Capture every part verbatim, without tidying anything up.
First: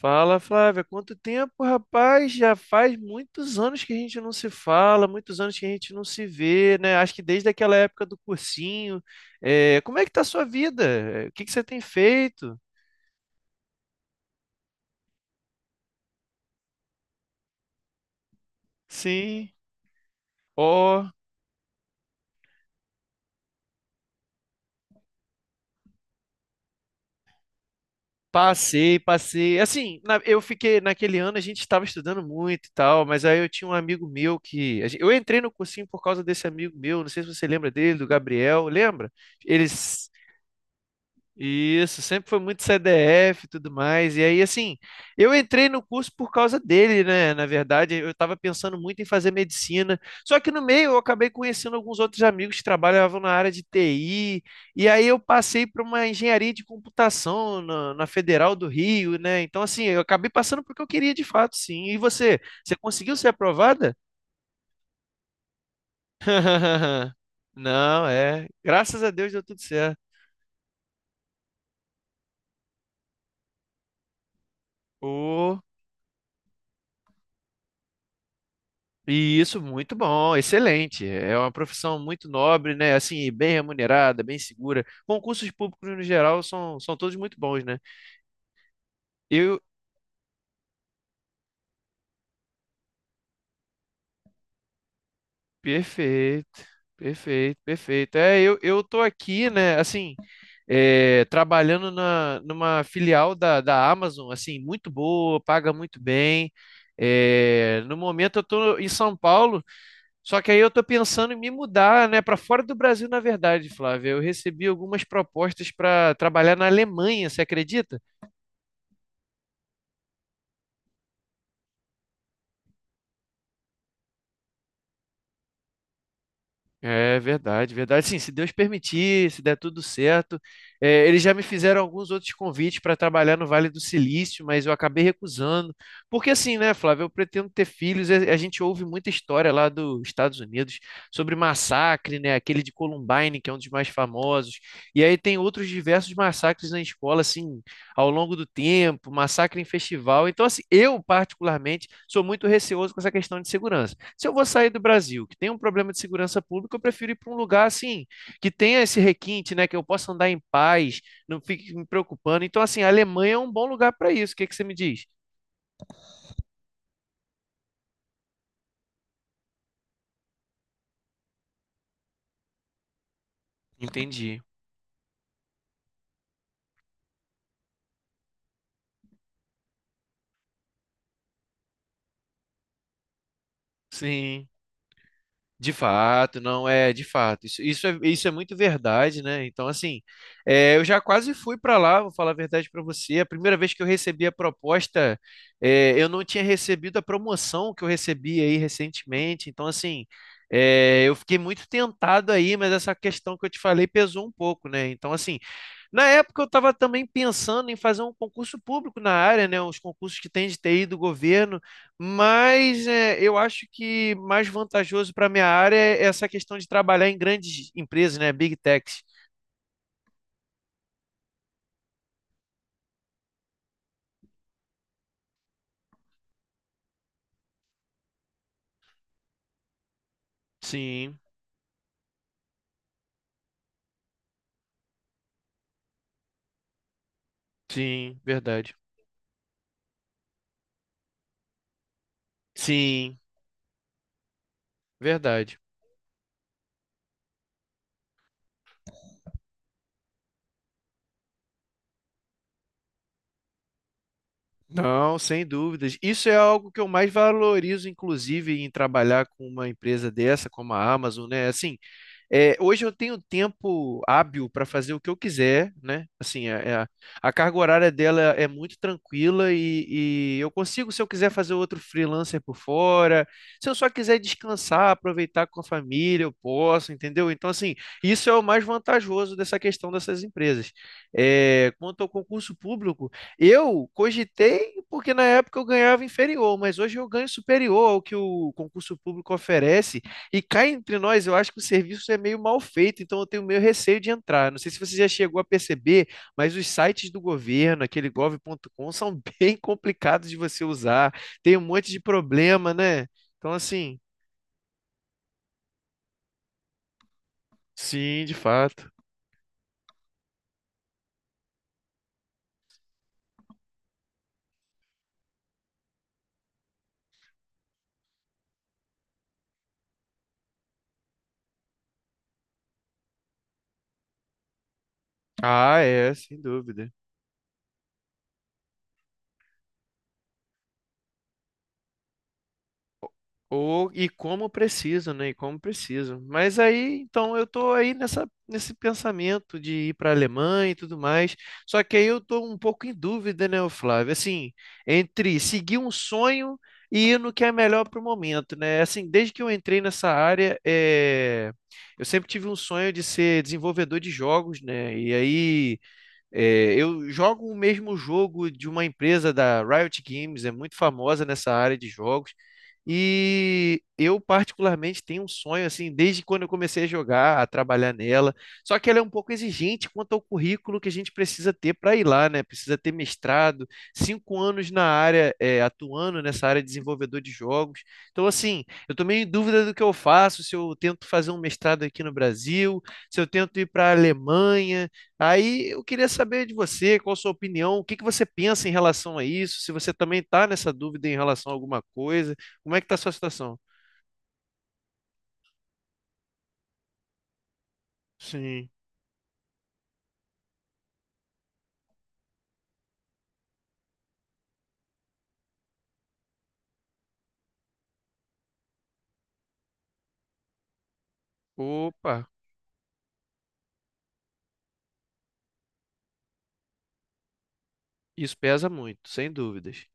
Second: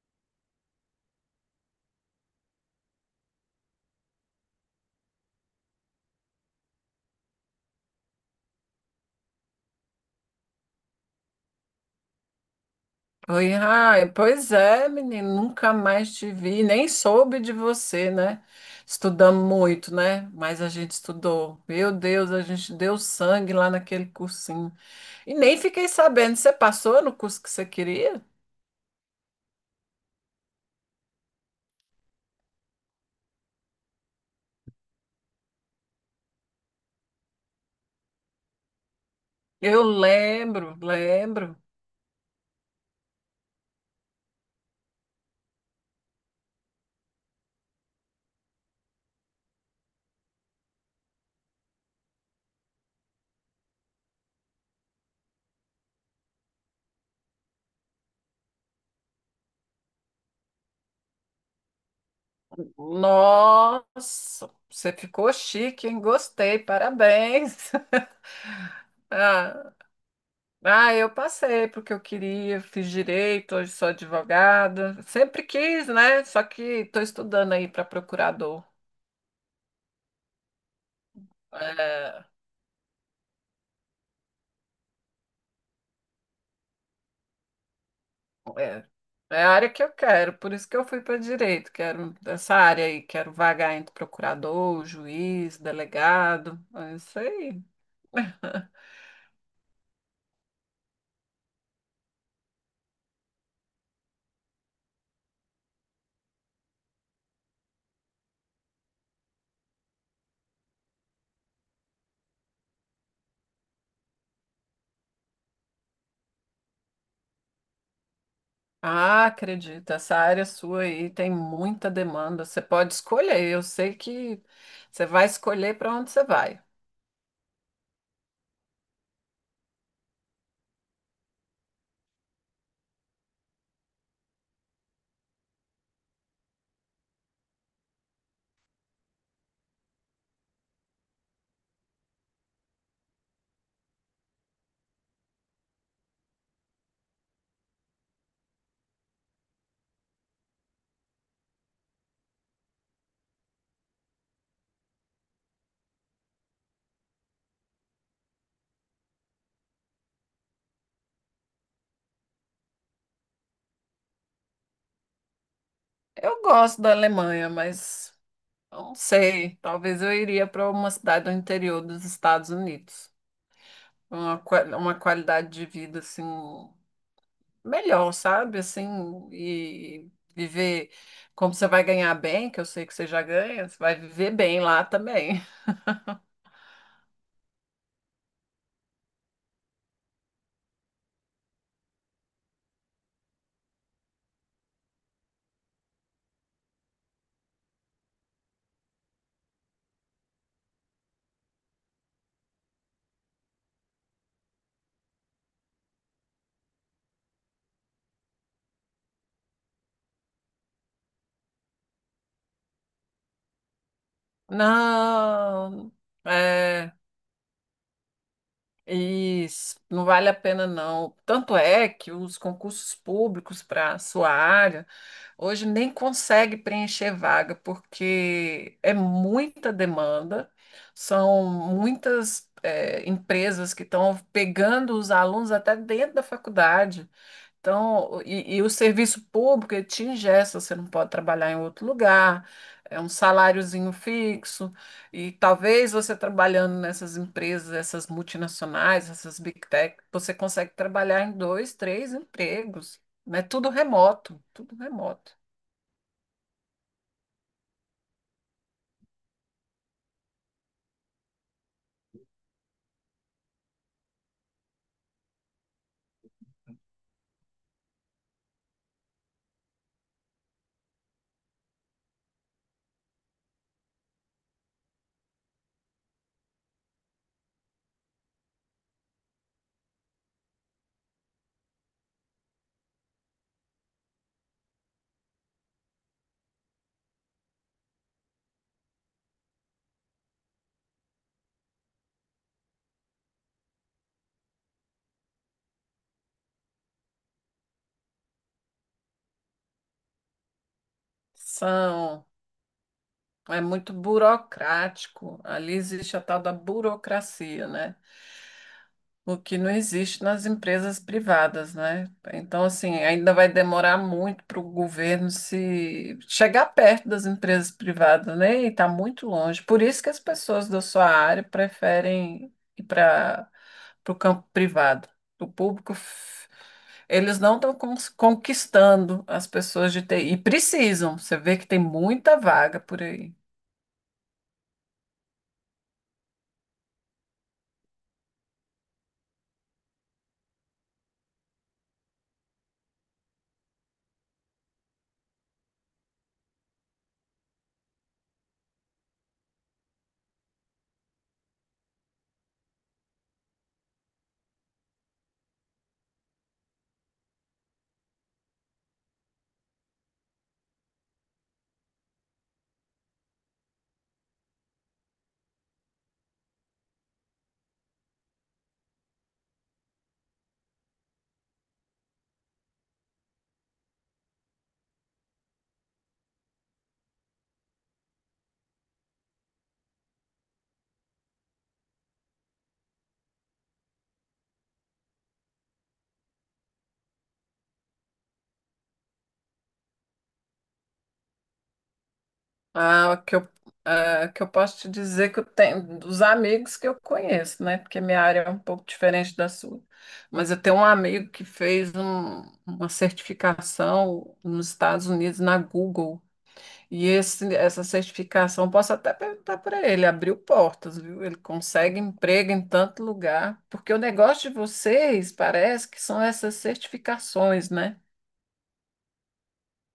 Fala, Flávia, quanto tempo, rapaz? Já faz muitos anos que a gente não se fala, muitos anos que a gente não se vê, né? Acho que desde aquela época do cursinho. É, como é que tá a sua vida? É, o que que você tem feito? Oi, Rai. Pois é, menino, nunca mais te vi, nem soube de você, né? Estudamos Sim. muito, né? Mas a gente Ó, estudou. Meu Deus, a gente deu sangue lá naquele cursinho. E nem fiquei sabendo, você passou no curso que você queria? passei, passei. Assim, na- eu fiquei naquele ano a gente estava estudando muito e tal, mas aí eu tinha um amigo meu que a gen- eu entrei no cursinho por causa desse amigo meu, não sei se você lembra dele, do Gabriel, lembra? Ele Eu lembro, lembro. Isso, sempre foi muito C D F e tudo mais. E aí, assim, eu entrei no curso por causa dele, né? Na verdade, eu estava pensando muito em fazer medicina. Só que no meio eu acabei conhecendo alguns outros amigos que trabalhavam na área de T I. E aí eu passei para uma engenharia de computação na, na Federal do Rio, né? Então, assim, eu acabei passando porque eu queria de fato, sim. E você? Você conseguiu ser aprovada? Nossa, você ficou chique, hein? Gostei, parabéns. Não, é. Graças a Deus deu tudo Ah. certo. Ah, eu passei porque eu queria, fiz direito, hoje sou advogada. Sempre quis, né? Só que estou estudando aí para procurador. e Isso, muito bom, excelente. É uma profissão É, muito nobre, né? Assim, bem remunerada, bem segura. Concursos públicos no geral são, são todos muito bons, né? é, é a Eu, área que eu quero, por isso que eu fui para direito. Quero essa área aí, quero vagar entre procurador, juiz, perfeito, delegado. É isso perfeito, aí. perfeito. É, eu, eu tô aqui, né? Assim, é, trabalhando na, numa filial da, da Amazon, assim, muito boa, paga muito bem. É, no momento eu tô em São Paulo. Só que aí eu tô pensando em me mudar, né, para fora do Brasil, na verdade, Flávia. Eu recebi algumas propostas para trabalhar na Alemanha, você acredita? Ah, acredito, essa área sua aí tem muita demanda. Você pode escolher, eu sei que você vai escolher para onde você vai. É verdade, verdade. Sim, se Deus permitir, se der tudo certo. É, eles já me fizeram alguns outros convites para trabalhar no Vale do Silício, mas eu acabei recusando. Porque assim, né, Flávia, eu pretendo ter filhos. A a gente ouve muita história lá dos Estados Unidos sobre massacre, né, aquele de Columbine, que é um dos mais famosos. E aí tem outros diversos massacres na escola, assim ao longo do tempo, massacre em festival. Então, assim, eu, particularmente, sou muito receoso com essa questão de segurança. Se eu vou sair do Brasil, que tem um problema de segurança pública, eu prefiro ir para um lugar assim, que tenha esse requinte, né? Que eu possa andar em paz, não fique me preocupando. Então, assim, a Alemanha é um bom lugar para isso. O que que você me diz? Eu gosto da Alemanha, mas não sei, talvez eu iria para uma cidade do interior dos Estados Unidos. Uma, Entendi. qua- uma qualidade de vida assim melhor, sabe? Assim, e viver, como você vai ganhar bem, que eu sei que você já ganha, você vai viver Sim. bem lá também. De fato, não é, de fato. Isso, isso é, isso é muito verdade, né? Então, assim, é, eu já quase fui para lá, vou falar a verdade para você. A primeira vez que eu recebi a proposta, é, eu não tinha recebido a promoção que eu recebi aí recentemente. Então, assim, é, eu fiquei muito tentado aí, mas essa questão que eu te falei pesou um pouco, né? Então, assim, na época eu estava também pensando em fazer um concurso público na área, né? Os concursos que tem de T I do governo. Mas é, eu acho que mais vantajoso para minha área Não, é essa questão de é. trabalhar em grandes empresas, né? Big techs. Isso, não vale a pena não. Tanto é que os concursos públicos para a sua área hoje nem consegue preencher vaga, porque é muita demanda, Sim, são muitas eh, empresas que estão pegando os alunos até dentro da faculdade. sim, Então, e, e o verdade. serviço público, ele te engessa, você não pode trabalhar em outro lugar, é um Sim, saláriozinho fixo, e verdade. talvez você trabalhando nessas empresas, essas multinacionais, essas big tech, você consegue trabalhar em dois, três empregos, mas tudo remoto, tudo Não, remoto. sem dúvidas. Isso é algo que eu mais valorizo, inclusive, em trabalhar com uma empresa dessa, como a Amazon, né? Assim, é, hoje eu tenho tempo hábil para fazer o que eu quiser, né? Assim, a, a- a carga horária dela é muito tranquila e, e eu consigo, se eu quiser fazer outro freelancer por fora, se eu só quiser descansar, aproveitar com a família, eu posso, entendeu? Então, assim, isso é o mais vantajoso dessa questão dessas empresas. É, quanto ao concurso público, eu cogitei porque na época eu ganhava inferior, mas hoje eu ganho superior ao que o concurso público oferece. E cá entre nós, eu acho que o serviço é meio mal feito, então eu tenho meio receio de entrar. Não sei se você já chegou a perceber, mas os sites do governo, aquele gov ponto com, são bem complicados de você usar. Tem um monte de São, problema, né? Então, é muito assim, burocrático, ali existe a tal da burocracia, né? sim, de fato. O que não existe nas empresas privadas, né? Então, assim, ainda vai demorar muito para o governo se chegar perto das empresas privadas, né? E está muito longe. Por isso que as pessoas da sua área preferem ir para o campo privado. O Ah, público, é, sem f- dúvida. eles não estão conquistando as pessoas de T I. E precisam. Você vê que tem muita vaga por aí. Ou, e como preciso, né? E como preciso. Mas aí, então, eu tô aí nessa, nesse pensamento de ir para a Alemanha e tudo mais. Só que aí eu tô um pouco em dúvida, né, ô Flávio? Assim, entre seguir um sonho e ir no que é melhor para o momento, né? Assim, desde que eu entrei nessa área, é... eu sempre tive um sonho de ser desenvolvedor de jogos, né? E aí é, eu jogo o mesmo jogo de uma empresa da Riot Games, é muito famosa nessa área de jogos. E eu particularmente tenho um sonho assim, desde quando eu comecei a jogar, a trabalhar nela. Só que ela é um pouco exigente quanto ao currículo que a gente precisa ter para ir lá, né? Precisa ter mestrado, cinco anos na área, é, atuando nessa área de desenvolvedor de jogos. Então, assim, eu tô meio em dúvida do que eu faço, se eu tento fazer um mestrado aqui no Brasil, se eu tento ir para a Alemanha. Aí eu queria saber de você, qual a sua opinião, o que que você pensa em relação a isso, se você também está nessa dúvida em relação a alguma coisa, como é que está a Ah, sua o que eu, situação? ah, o que eu posso te dizer que eu tenho dos amigos que eu conheço, né? Porque minha área é um Sim. pouco diferente da sua. Mas eu tenho um amigo que fez um- uma certificação nos Estados Unidos na Google. E esse, essa certificação, posso até perguntar para ele, abriu portas, viu? Ele consegue Opa, emprego em tanto lugar. Porque o negócio de vocês parece que são essas certificações, né? isso pesa muito, sem dúvidas.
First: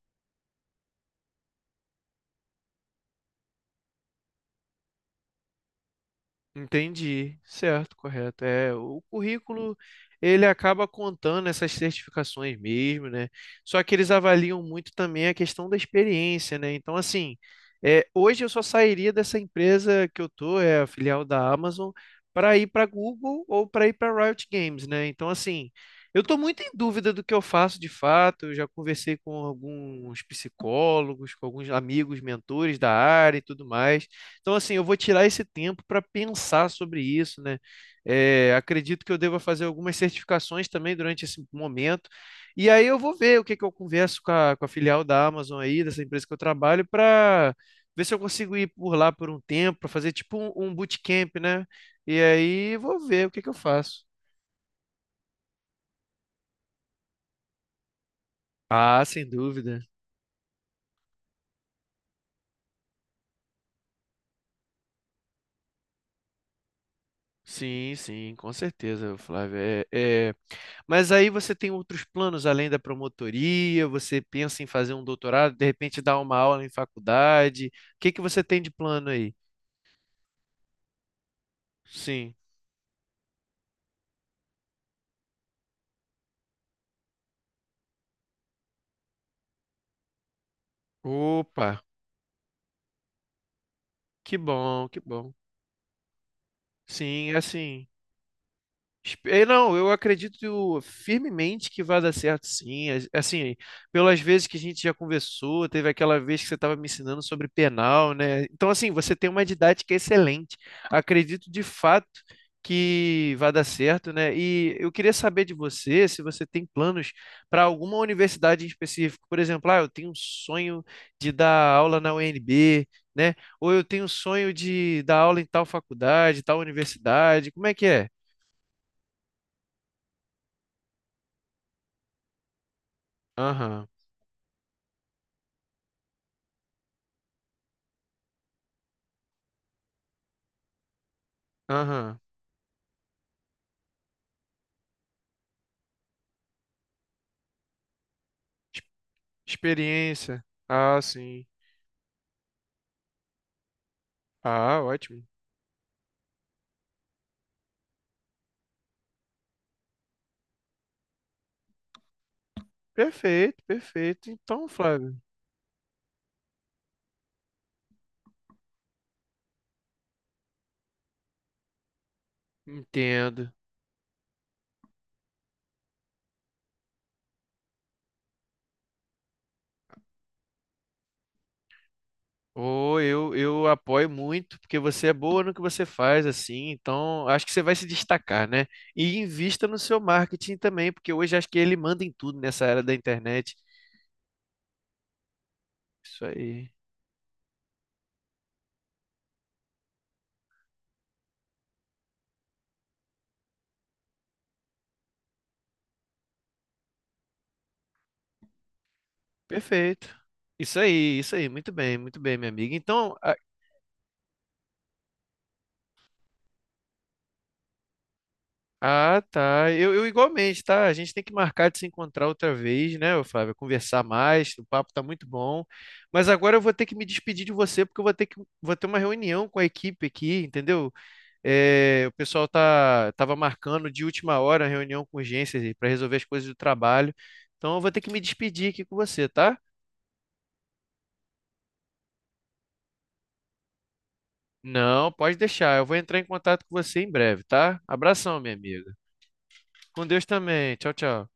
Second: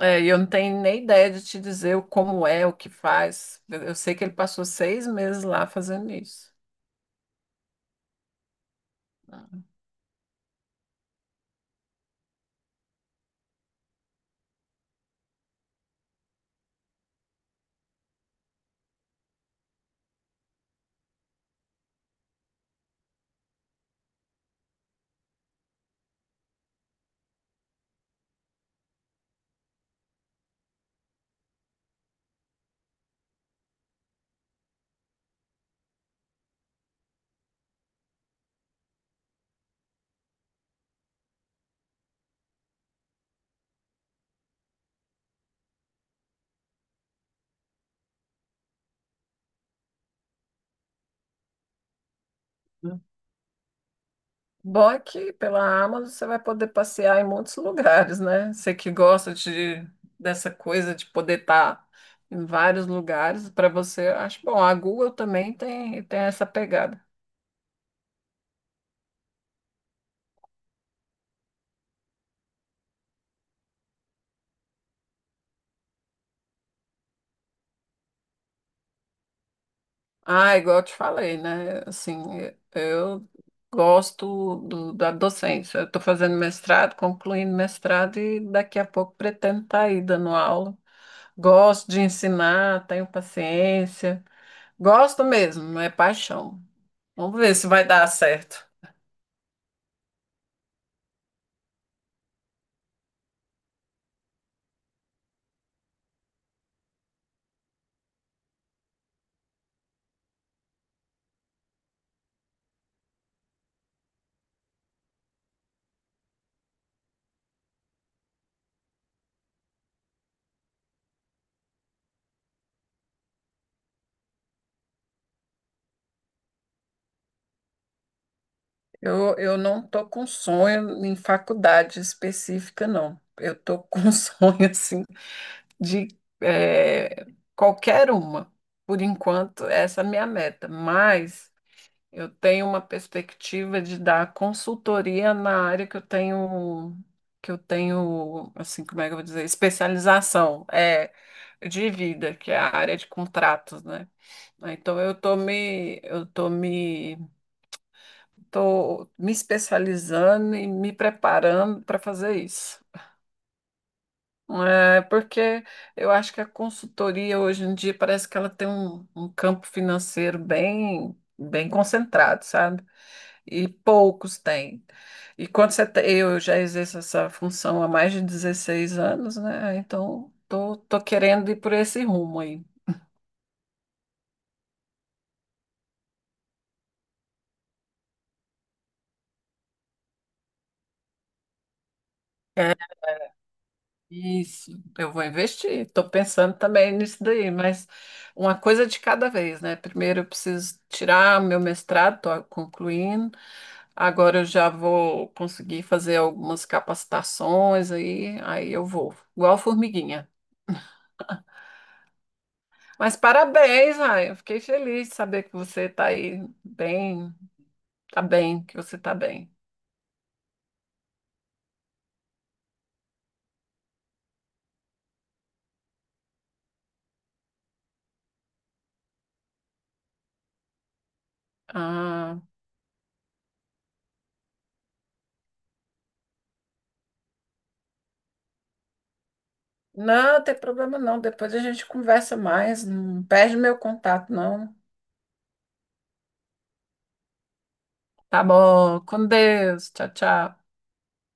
É, e eu não tenho nem ideia de te dizer o- como é, o que faz. Eu eu sei que ele passou seis meses lá fazendo isso. Entendi, certo, correto. É, o currículo ele acaba contando essas certificações mesmo, né? Só que eles avaliam muito também a questão da experiência, né? Então, assim, é, hoje eu só sairia dessa empresa que eu tô, é a filial da Amazon, para ir para Google ou para ir para Riot Games, né? Então, assim, eu tô muito em dúvida do que eu faço de fato. Eu já conversei com alguns psicólogos, com alguns amigos, mentores da área e tudo mais. Então, assim, eu vou tirar esse tempo para pensar sobre isso, né? É, acredito que eu deva fazer algumas certificações também durante esse momento. E aí eu vou ver o que que eu converso com a, com a filial da Amazon aí, dessa empresa que eu trabalho, para ver se eu consigo ir por lá por um tempo, para fazer tipo um, um bootcamp, né? E aí Uhum. vou ver o que que eu faço. Bom é que pela Amazon você vai poder passear em muitos lugares, né? Você que Ah, sem gosta dúvida. de, dessa coisa de poder estar em vários lugares, para você, eu acho bom. A Google também tem, tem essa pegada. Sim, sim, com certeza, Flávio. É, é- Mas aí você tem outros planos além da promotoria, você pensa em fazer um doutorado, de repente dar uma aula em faculdade. O que que você tem de plano aí? Ah, igual eu te falei, né? Assim, Sim. eu gosto do- da docência. Eu estou fazendo mestrado, concluindo mestrado e daqui a pouco pretendo estar aí dando aula. Opa, Gosto de ensinar, tenho paciência. que bom, que Gosto bom. mesmo, é paixão. Sim, é Vamos ver se vai assim. dar certo. Espe- eh, Não, eu acredito firmemente que vai dar certo, sim. As- Assim, pelas vezes que a gente já conversou, teve aquela vez que você estava me ensinando sobre penal, né? Então, assim, você tem uma didática excelente. Acredito de fato que vai dar certo, né? E eu queria saber de você se você tem planos para alguma universidade em específico. Por exemplo, ah, eu tenho um sonho de dar aula na U N B, né? Ou eu tenho um sonho de dar aula em tal faculdade, tal universidade. Como é que é? Eu, eu não estou com sonho em faculdade específica, não. Eu estou Aham. com sonho, assim, de eh, qualquer uma. Por enquanto, essa é a minha meta. Mas Aham. eu tenho uma perspectiva de dar consultoria na área que eu tenho, que eu tenho, Ex- assim, como é que eu vou dizer, Experiência. especialização, Ah, é, sim. de vida, que é a área de contratos, né? Ah, Ah, então eu ótimo. tô me, eu tô me, tô me especializando e me preparando para fazer isso. Perfeito, perfeito. Então, É, Flávio, porque eu acho que a consultoria hoje em dia parece que ela tem um, um campo financeiro bem, bem concentrado, sabe? entendo. E poucos têm. E quando você te- eu já exerço essa função há mais de dezesseis anos, né? Então, tô, tô querendo ir por esse rumo aí. Ou eu, eu apoio muito, porque você é boa no que você faz, assim, então acho que você vai se destacar, né? E invista no seu marketing também, porque hoje acho que ele manda em tudo nessa É, era da internet. isso, eu vou investir. Estou Isso pensando aí. também nisso daí, mas uma coisa de cada vez, né? Primeiro eu preciso tirar meu mestrado, estou concluindo. Agora eu já vou conseguir fazer algumas capacitações aí, aí eu vou, igual Perfeito. formiguinha. Isso aí, isso aí. Muito bem, muito bem, minha amiga. Então, Mas parabéns, Ryan. Eu fiquei feliz de saber que você está aí bem, tá bem, que você está ah, bem. tá. Eu, eu igualmente, tá? A gente tem que marcar de se encontrar outra vez, né, ô Flávio? Conversar mais, o papo tá muito bom. Mas agora eu vou ter que me despedir de você, porque eu vou ter que, vou ter uma reunião com a equipe aqui, entendeu? É, o Ah, pessoal tá, tava marcando de última hora a reunião com urgência para resolver as coisas do trabalho. Então eu vou ter que me despedir aqui com você, tá? não, tem problema não. Depois a gente conversa mais. Não perde meu contato, não. Não, pode deixar. Eu vou entrar em contato com você em breve, tá? Abração, Tá minha amiga. bom. Com Deus. Com Tchau, Deus tchau. também. Tchau, tchau.